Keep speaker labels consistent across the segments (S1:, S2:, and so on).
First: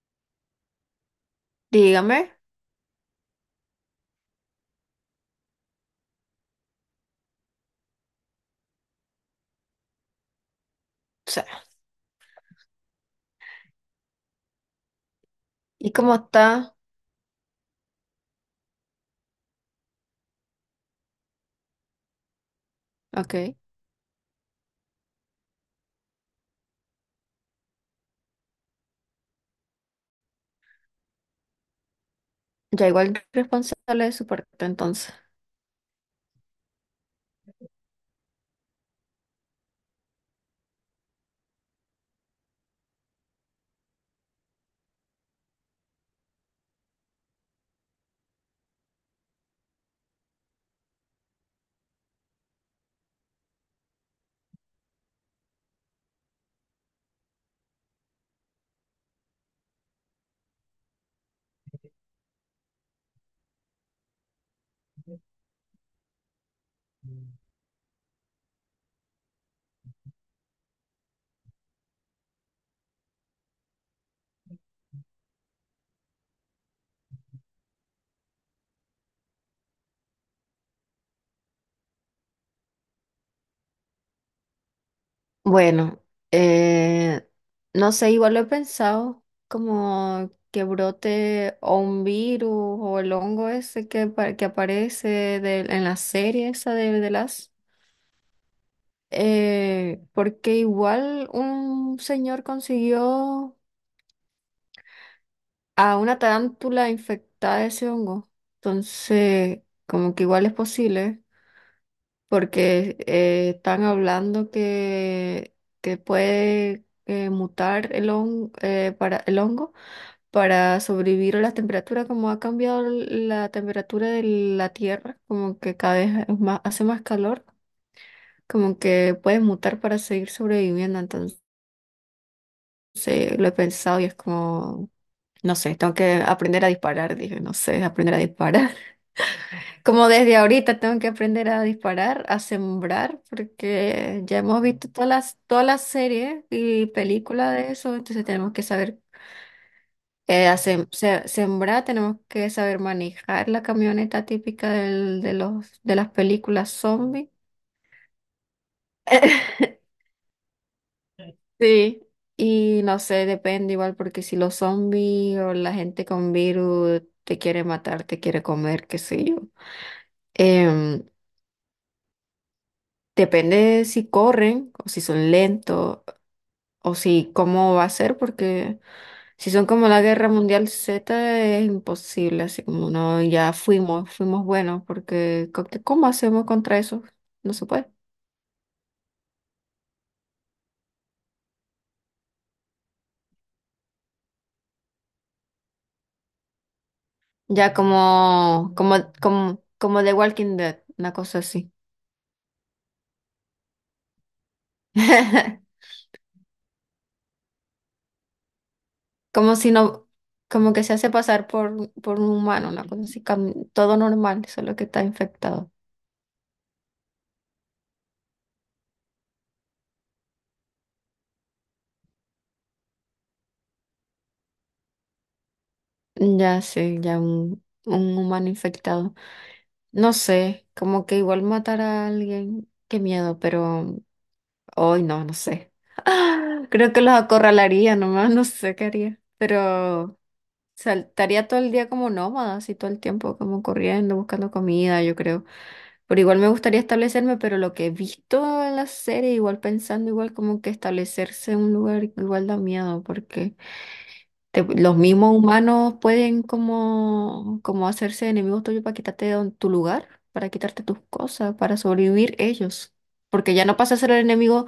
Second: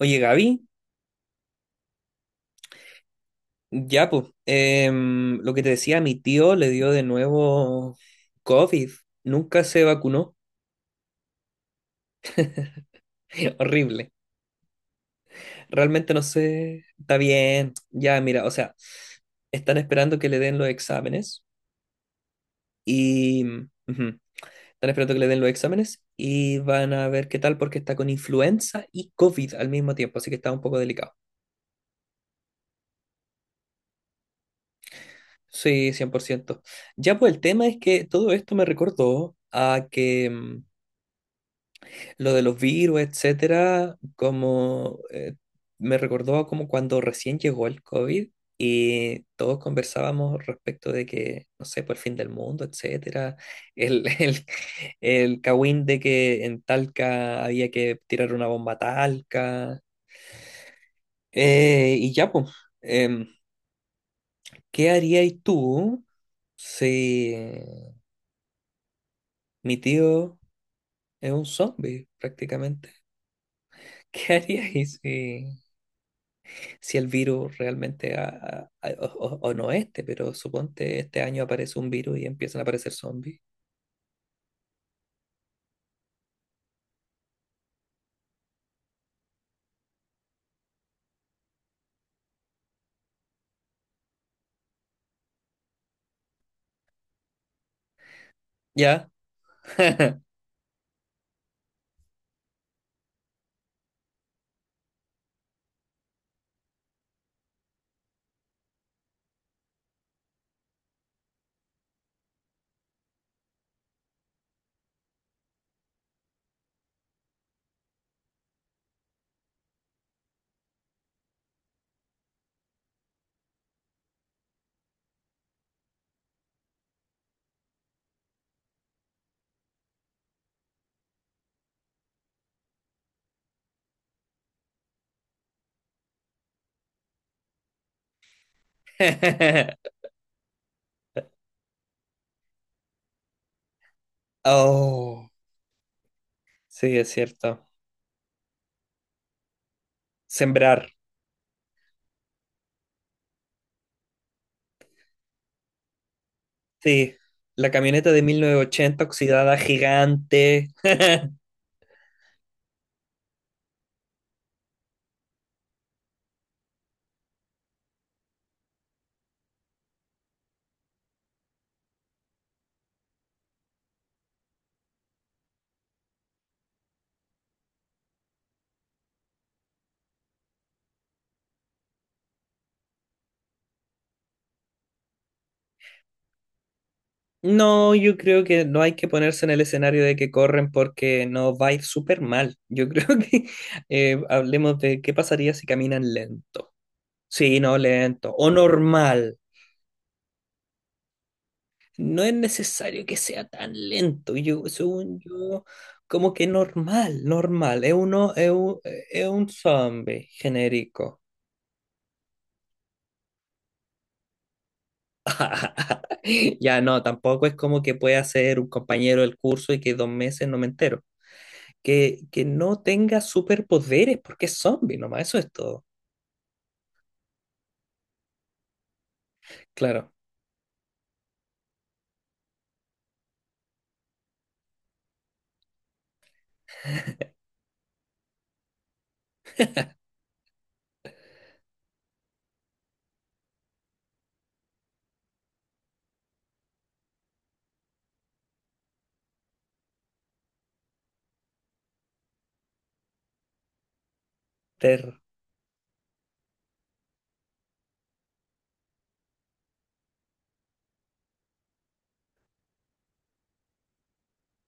S1: Oye, Gaby,
S2: Dígame.
S1: ya pues, lo que te decía, mi tío le dio de nuevo COVID, nunca se vacunó.
S2: O sea,
S1: Horrible,
S2: ¿y
S1: realmente
S2: cómo
S1: no
S2: está?
S1: sé, está bien, ya mira, o sea, están esperando que le den los exámenes
S2: Ok,
S1: y... ujú. Están esperando que le den los exámenes y van a ver qué tal porque está con influenza y COVID al mismo tiempo, así que está un poco delicado.
S2: ya igual responsable de su parte entonces.
S1: Sí, 100%. Ya pues el tema es que todo esto me recordó a que. Lo de los virus, etcétera, como me recordó como cuando recién llegó el COVID y todos conversábamos respecto de que, no sé, por el fin del mundo, etcétera, el, el, el cagüín de que en Talca había que tirar una bomba a Talca. Y ya, pues, em, ¿qué harías tú si mi tío es un zombie prácticamente? ¿Qué harías si si el virus realmente o no este, pero suponte este año aparece un virus y empiezan a aparecer zombies?
S2: Bueno, eh, no sé, igual lo he pensado, como que brote o un virus o el hongo ese que, pa- que aparece del- en la serie esa de las...
S1: ¿Ya?
S2: porque igual un señor consiguió a una tarántula infectada de ese hongo, entonces como que igual es posible. Porque están hablando que puede mutar el, hon- para, el hongo para sobrevivir a las temperaturas, como ha cambiado la temperatura de la Tierra, como que cada vez es más, hace más calor, como que puede mutar para seguir sobreviviendo. Entonces lo he pensado y es como, no sé, tengo que aprender a disparar, dije, no sé, aprender a disparar. Como desde ahorita tengo que aprender a disparar, a sembrar, porque ya hemos visto
S1: Oh,
S2: todas las series y
S1: sí, es
S2: películas
S1: cierto.
S2: de eso, entonces tenemos que saber hacer-
S1: Sembrar.
S2: se- sembrar, tenemos que saber manejar la camioneta típica del- de los, de las películas
S1: Sí.
S2: zombie.
S1: La camioneta de 1980 oxidada gigante.
S2: Sí, y no sé, depende igual, porque si los zombies o la gente con virus te quiere matar, te quiere comer, qué sé yo. Em, Depende de si corren o si son lentos. O si, ¿cómo va a ser? Porque si son como la Guerra Mundial Z es imposible, así como no, ya fuimos, fuimos buenos, porque co- que- ¿cómo hacemos contra eso? No se puede.
S1: No, yo creo que no hay que ponerse en el escenario de que corren porque no va a ir súper mal. Yo creo que hablemos de qué pasaría si caminan lento. Sí,
S2: Ya
S1: no lento. O normal.
S2: como The Walking Dead, una cosa así.
S1: No es necesario que sea tan lento. Yo, según yo, como que normal, normal. Es un
S2: Como si no,
S1: zombie
S2: como que se hace
S1: genérico.
S2: pasar por un humano, una cosa así, cam- todo normal, solo que está infectado.
S1: Ya no, tampoco es como que pueda ser un compañero del curso y que dos meses no me entero. Que no tenga superpoderes porque es zombie nomás, eso es todo.
S2: Ya sí, ya un humano infectado.
S1: Claro.
S2: No sé, como que igual matar a alguien, qué miedo, pero hoy no, no sé. Creo que los acorralaría nomás, no sé qué haría, pero saltaría todo el día como nómada, así todo el tiempo, como corriendo, buscando comida, yo creo. Pero igual me gustaría establecerme, pero lo que he visto en la serie, igual pensando, igual como que establecerse en un lugar igual da miedo, porque te- los
S1: ter-
S2: mismos humanos pueden como, como hacerse enemigos tuyos para quitarte de don- tu lugar, para quitarte tus cosas, para sobrevivir ellos. Porque ya no pasa a ser el enemigo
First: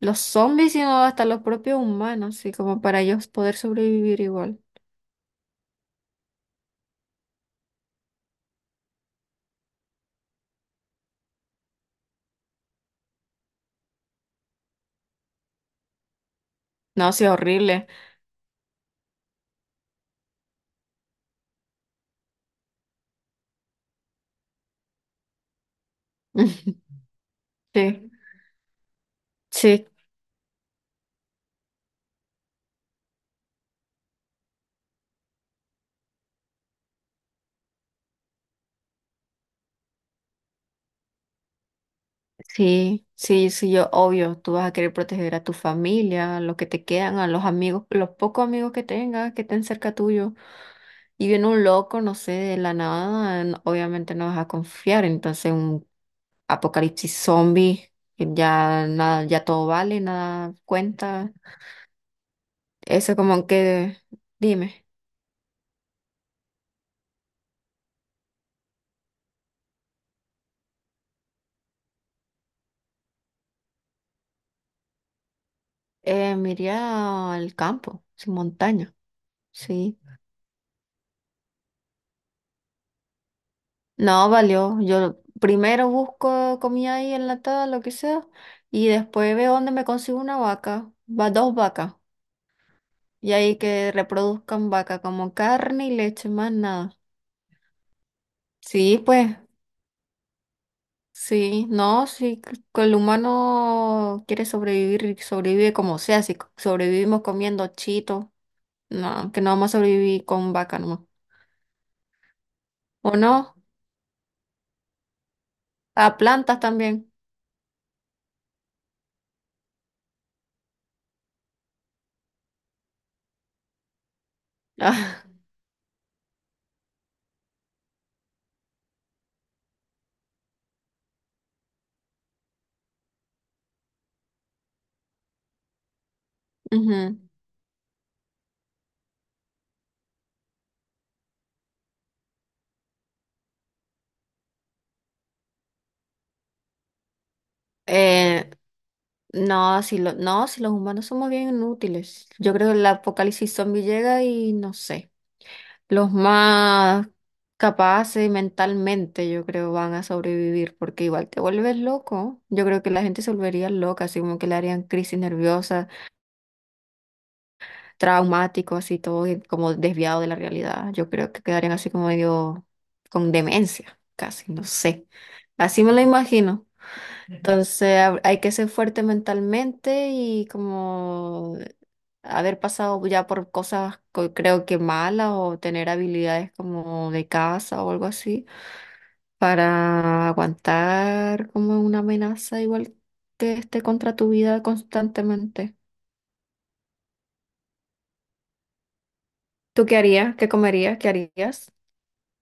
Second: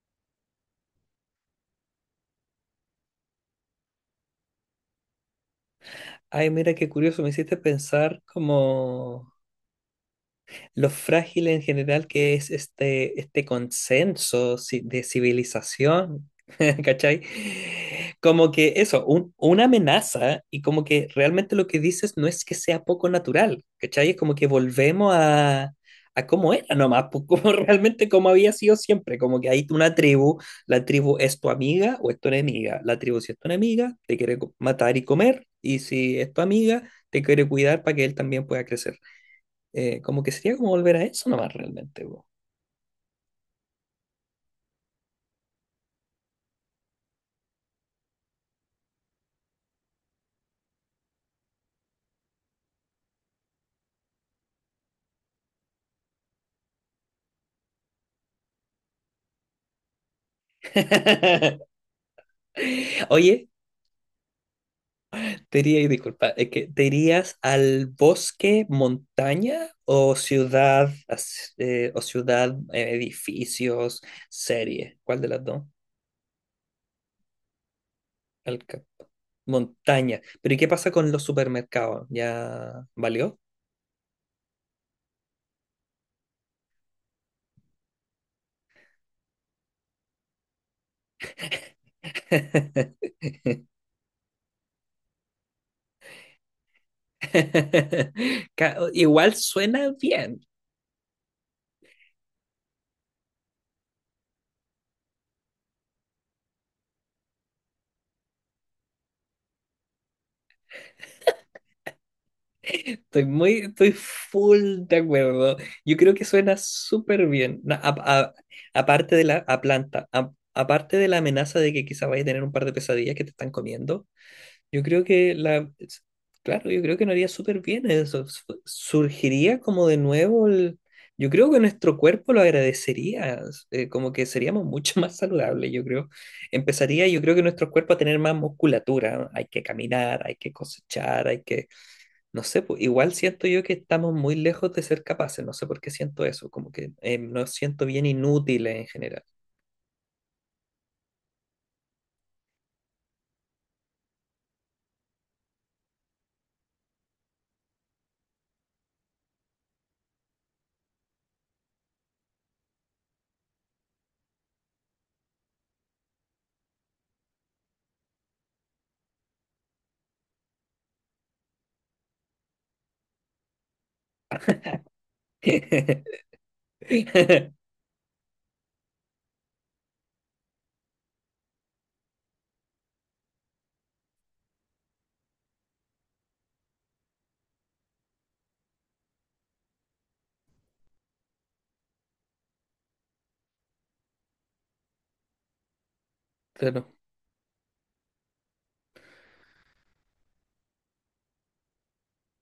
S2: los zombies, sino hasta los propios humanos, así como para ellos poder sobrevivir igual.
S1: Ay, mira qué curioso, me hiciste pensar como lo frágil en general que es este consenso de civilización,
S2: No,
S1: ¿cachai?
S2: sí, horrible.
S1: Como que eso, una amenaza y como que realmente lo que dices no es que sea poco natural, ¿cachai? Es como que volvemos a cómo era nomás, pues, como realmente
S2: Sí,
S1: como había sido siempre, como que hay
S2: sí,
S1: una tribu, la tribu es tu amiga o es tu enemiga, la tribu si es tu enemiga te quiere matar y comer, y si es tu amiga te quiere cuidar para que él también pueda crecer. Como que sería como volver a eso nomás realmente, po.
S2: sí, sí, sí, yo, obvio, tú vas a querer proteger a tu familia, a los que te quedan, a los amigos, los pocos amigos que tengas, que estén cerca tuyo. Y viene un loco, no sé, de la nada, n- obviamente no vas a confiar. Entonces, un apocalipsis zombie, que ya nada, ya todo vale, nada cuenta. Eso
S1: Oye,
S2: como que, dime,
S1: te diría, disculpa, es que ¿te irías al bosque, montaña o ciudad, o ciudad, edificios, serie? ¿Cuál de las dos?
S2: me iría al campo, sin
S1: Al ca-
S2: montaña, sí.
S1: Montaña. Pero ¿y qué pasa con los supermercados? ¿Ya valió?
S2: No, valió. Yo primero busco comida ahí enlatada, lo que sea, y después veo dónde me consigo una vaca, va dos vacas, y ahí que reproduzcan vaca como carne y leche, más nada. Sí,
S1: Igual
S2: pues.
S1: suena bien.
S2: Sí, no, sí, c- que el humano quiere sobrevivir y sobrevive como sea, si c- sobrevivimos comiendo chito, no, que no vamos a sobrevivir con vaca nomás. ¿O
S1: Estoy
S2: no?
S1: estoy full de acuerdo. Yo creo
S2: A
S1: que suena
S2: plantas también.
S1: súper bien. Aparte de la a planta, aparte de la amenaza de que quizá vaya a tener un par de pesadillas que te están comiendo, yo creo que claro, yo creo que no haría súper bien eso. Surgiría como de nuevo yo creo que nuestro cuerpo lo agradecería. Como que seríamos mucho más saludables, yo creo. Empezaría,
S2: Ujú.
S1: yo creo que nuestro cuerpo a tener más musculatura, ¿no? Hay que caminar, hay que cosechar, hay que no sé, pues, igual siento yo que estamos muy lejos de ser capaces, no sé por qué siento eso, como que nos siento bien
S2: Eh,
S1: inútiles en general.
S2: No, si los humanos somos bien inútiles. Yo creo que el apocalipsis zombie llega y no sé. Los más capaces mentalmente, yo creo, van a sobrevivir porque igual te vuelves loco. Yo creo que la gente se volvería loca, así como que le harían crisis nerviosas, traumático, así todo y como desviado de la realidad. Yo creo que quedarían así como medio con demencia, casi, no sé. Así me lo imagino. Entonces hab- hay que ser fuerte mentalmente y como haber pasado ya por cosas co- creo que malas o tener habilidades como de caza o algo así para aguantar como una amenaza igual que esté contra tu vida constantemente.
S1: Pero,
S2: ¿Tú qué harías? ¿Qué comerías? ¿Qué harías?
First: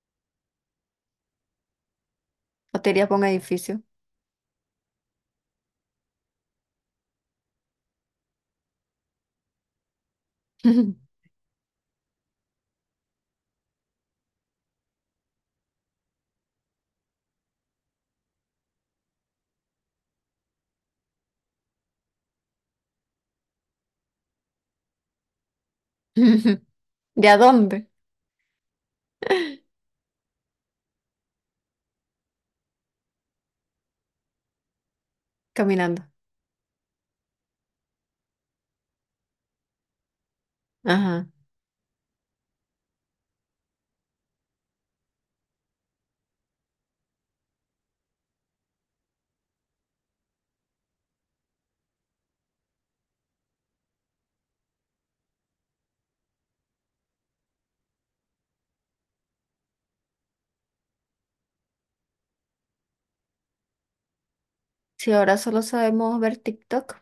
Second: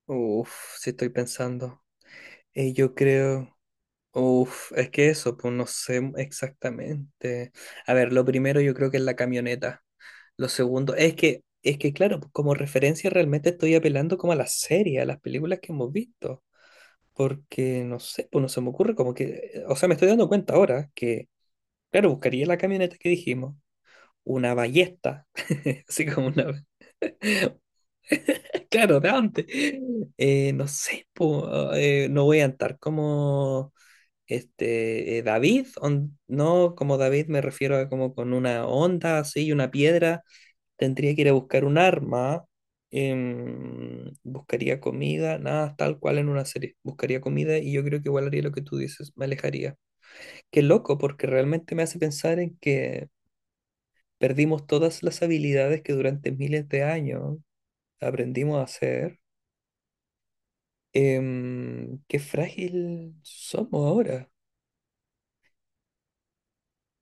S1: uff, si estoy pensando.
S2: ¿O te
S1: Yo
S2: irías por un
S1: creo,
S2: edificio?
S1: uff, es que eso, pues no sé exactamente. A ver, lo primero yo creo que es la camioneta. Lo segundo, es que claro, pues, como referencia realmente estoy apelando como a las series, a las películas que hemos visto. Porque, no sé, pues no se me ocurre como que, o sea, me estoy dando cuenta ahora que claro, buscaría la camioneta que dijimos, una ballesta, así como una...
S2: ¿De a dónde?
S1: Claro, de antes. No sé, po, no voy a andar como David,
S2: Caminando.
S1: no, como David me refiero a como con una onda así y una piedra. Tendría que
S2: Ajá.
S1: ir a buscar un arma, buscaría comida, nada, tal cual en una serie. Buscaría comida y yo creo que igual haría lo que tú dices, me alejaría. Qué loco, porque realmente me hace pensar en que perdimos todas las habilidades que durante miles de años aprendimos a hacer. Qué frágil somos ahora.
S2: Si ahora solo sabemos ver TikTok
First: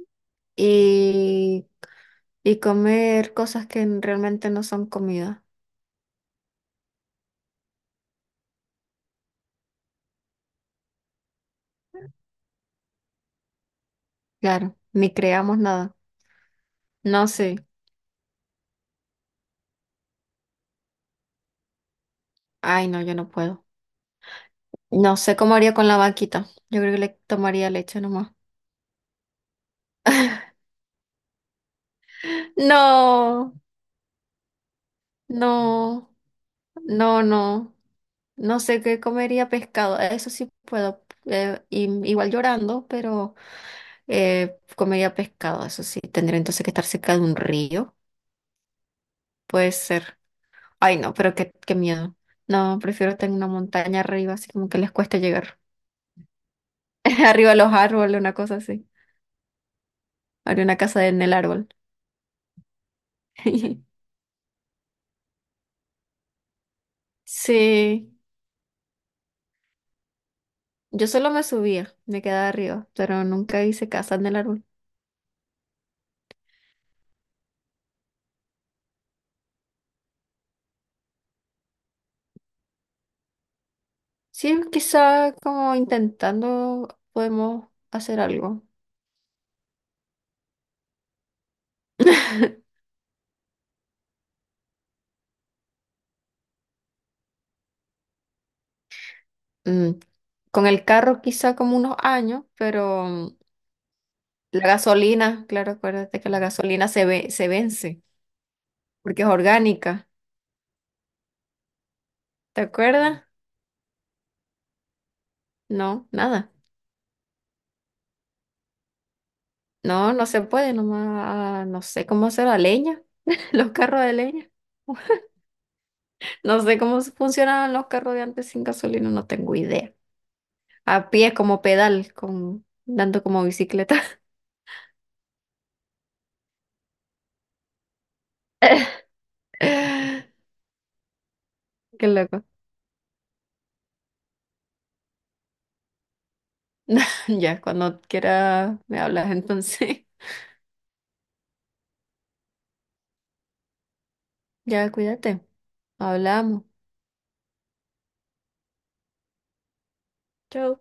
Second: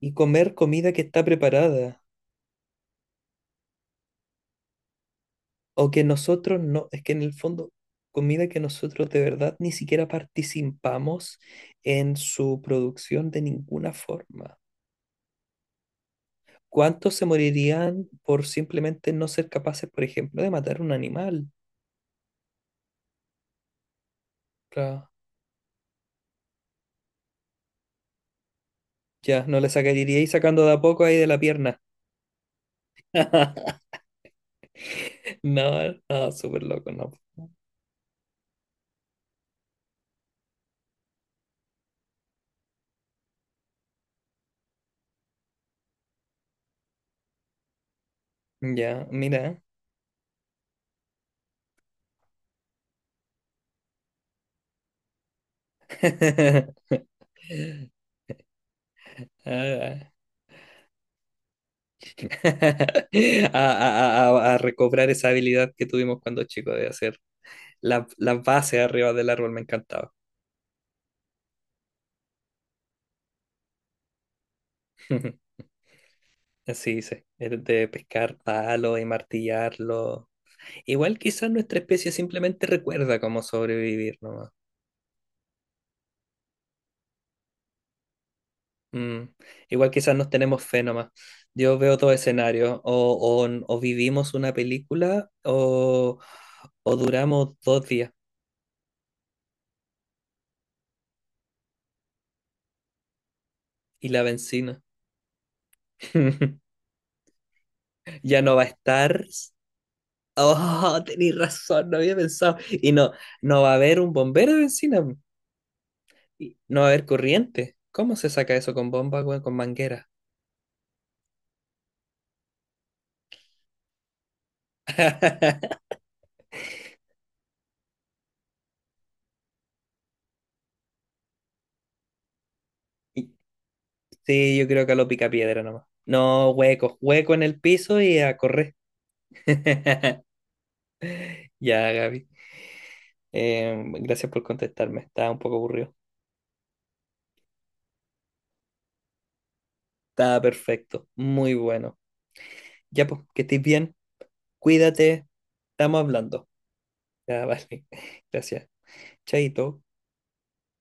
S1: Y comer comida que está
S2: y,
S1: preparada.
S2: y comer cosas que realmente no son comida.
S1: O que nosotros no, es que en el fondo, comida que nosotros de verdad ni siquiera participamos en su producción de ninguna forma.
S2: Claro, ni creamos nada.
S1: ¿Cuántos se
S2: No sé.
S1: morirían por simplemente no ser capaces, por ejemplo, de matar un animal?
S2: Ay, no, yo no puedo.
S1: Claro.
S2: No sé cómo haría con la vaquita. Yo creo que le tomaría leche nomás.
S1: Ya, no le sacaríais sacando de a poco ahí de la pierna.
S2: No,
S1: No,
S2: no,
S1: no, súper loco, no.
S2: no, no. No sé qué comería pescado. Eso sí puedo. Y- igual llorando, pero comería pescado. Eso sí. Tendría entonces que estar cerca de un río.
S1: Ya, mira.
S2: Puede ser. Ay, no, pero qué, qué miedo. No, prefiero estar en una montaña arriba, así como que les cuesta llegar. Arriba de los árboles, una cosa así.
S1: Ah,
S2: Haría una casa en el árbol.
S1: a a recobrar esa habilidad que tuvimos cuando chicos de hacer
S2: Sí.
S1: las bases arriba del árbol, me encantaba.
S2: Yo solo me subía, me quedaba arriba, pero nunca hice casa en el árbol.
S1: Así dice, el de pescar palos y martillarlo. Igual quizás nuestra especie simplemente recuerda cómo sobrevivir, ¿no?
S2: Sí, quizá como intentando podemos hacer algo.
S1: Mm, igual quizás nos tenemos fe nomás. Yo veo todo escenario. O vivimos una película o duramos dos días
S2: Mm, con el carro quizá como unos años, pero mm,
S1: y la
S2: la
S1: benzina.
S2: gasolina, claro, acuérdate que la gasolina se ve, se vence
S1: Ya no va a estar.
S2: porque es orgánica.
S1: Oh, tenéis razón, no había pensado.
S2: ¿Te
S1: Y no,
S2: acuerdas?
S1: no va a haber un bombero de benzina.
S2: No, nada.
S1: Y no va a haber corriente. ¿Cómo se saca eso con bomba, weón? Con manguera.
S2: No, no se puede, nomás ah, no sé cómo hacer la leña, los carros de leña. No sé cómo funcionaban los carros de antes sin gasolina, no tengo idea. A pie como pedal, con, dando
S1: Y-
S2: como bicicleta.
S1: Sí, yo creo que a lo pica piedra nomás. No, hueco hueco en el piso y a correr.
S2: Qué
S1: Ya, Gaby.
S2: loco.
S1: Gracias por contestarme, estaba un poco aburrido.
S2: Ya, cuando quiera me hablas entonces.
S1: Estaba perfecto, muy bueno. Ya pues, que estés bien,
S2: Ya,
S1: cuídate,
S2: cuídate.
S1: estamos hablando.
S2: Hablamos.
S1: Ya, vale, gracias. Chaito.
S2: Chau.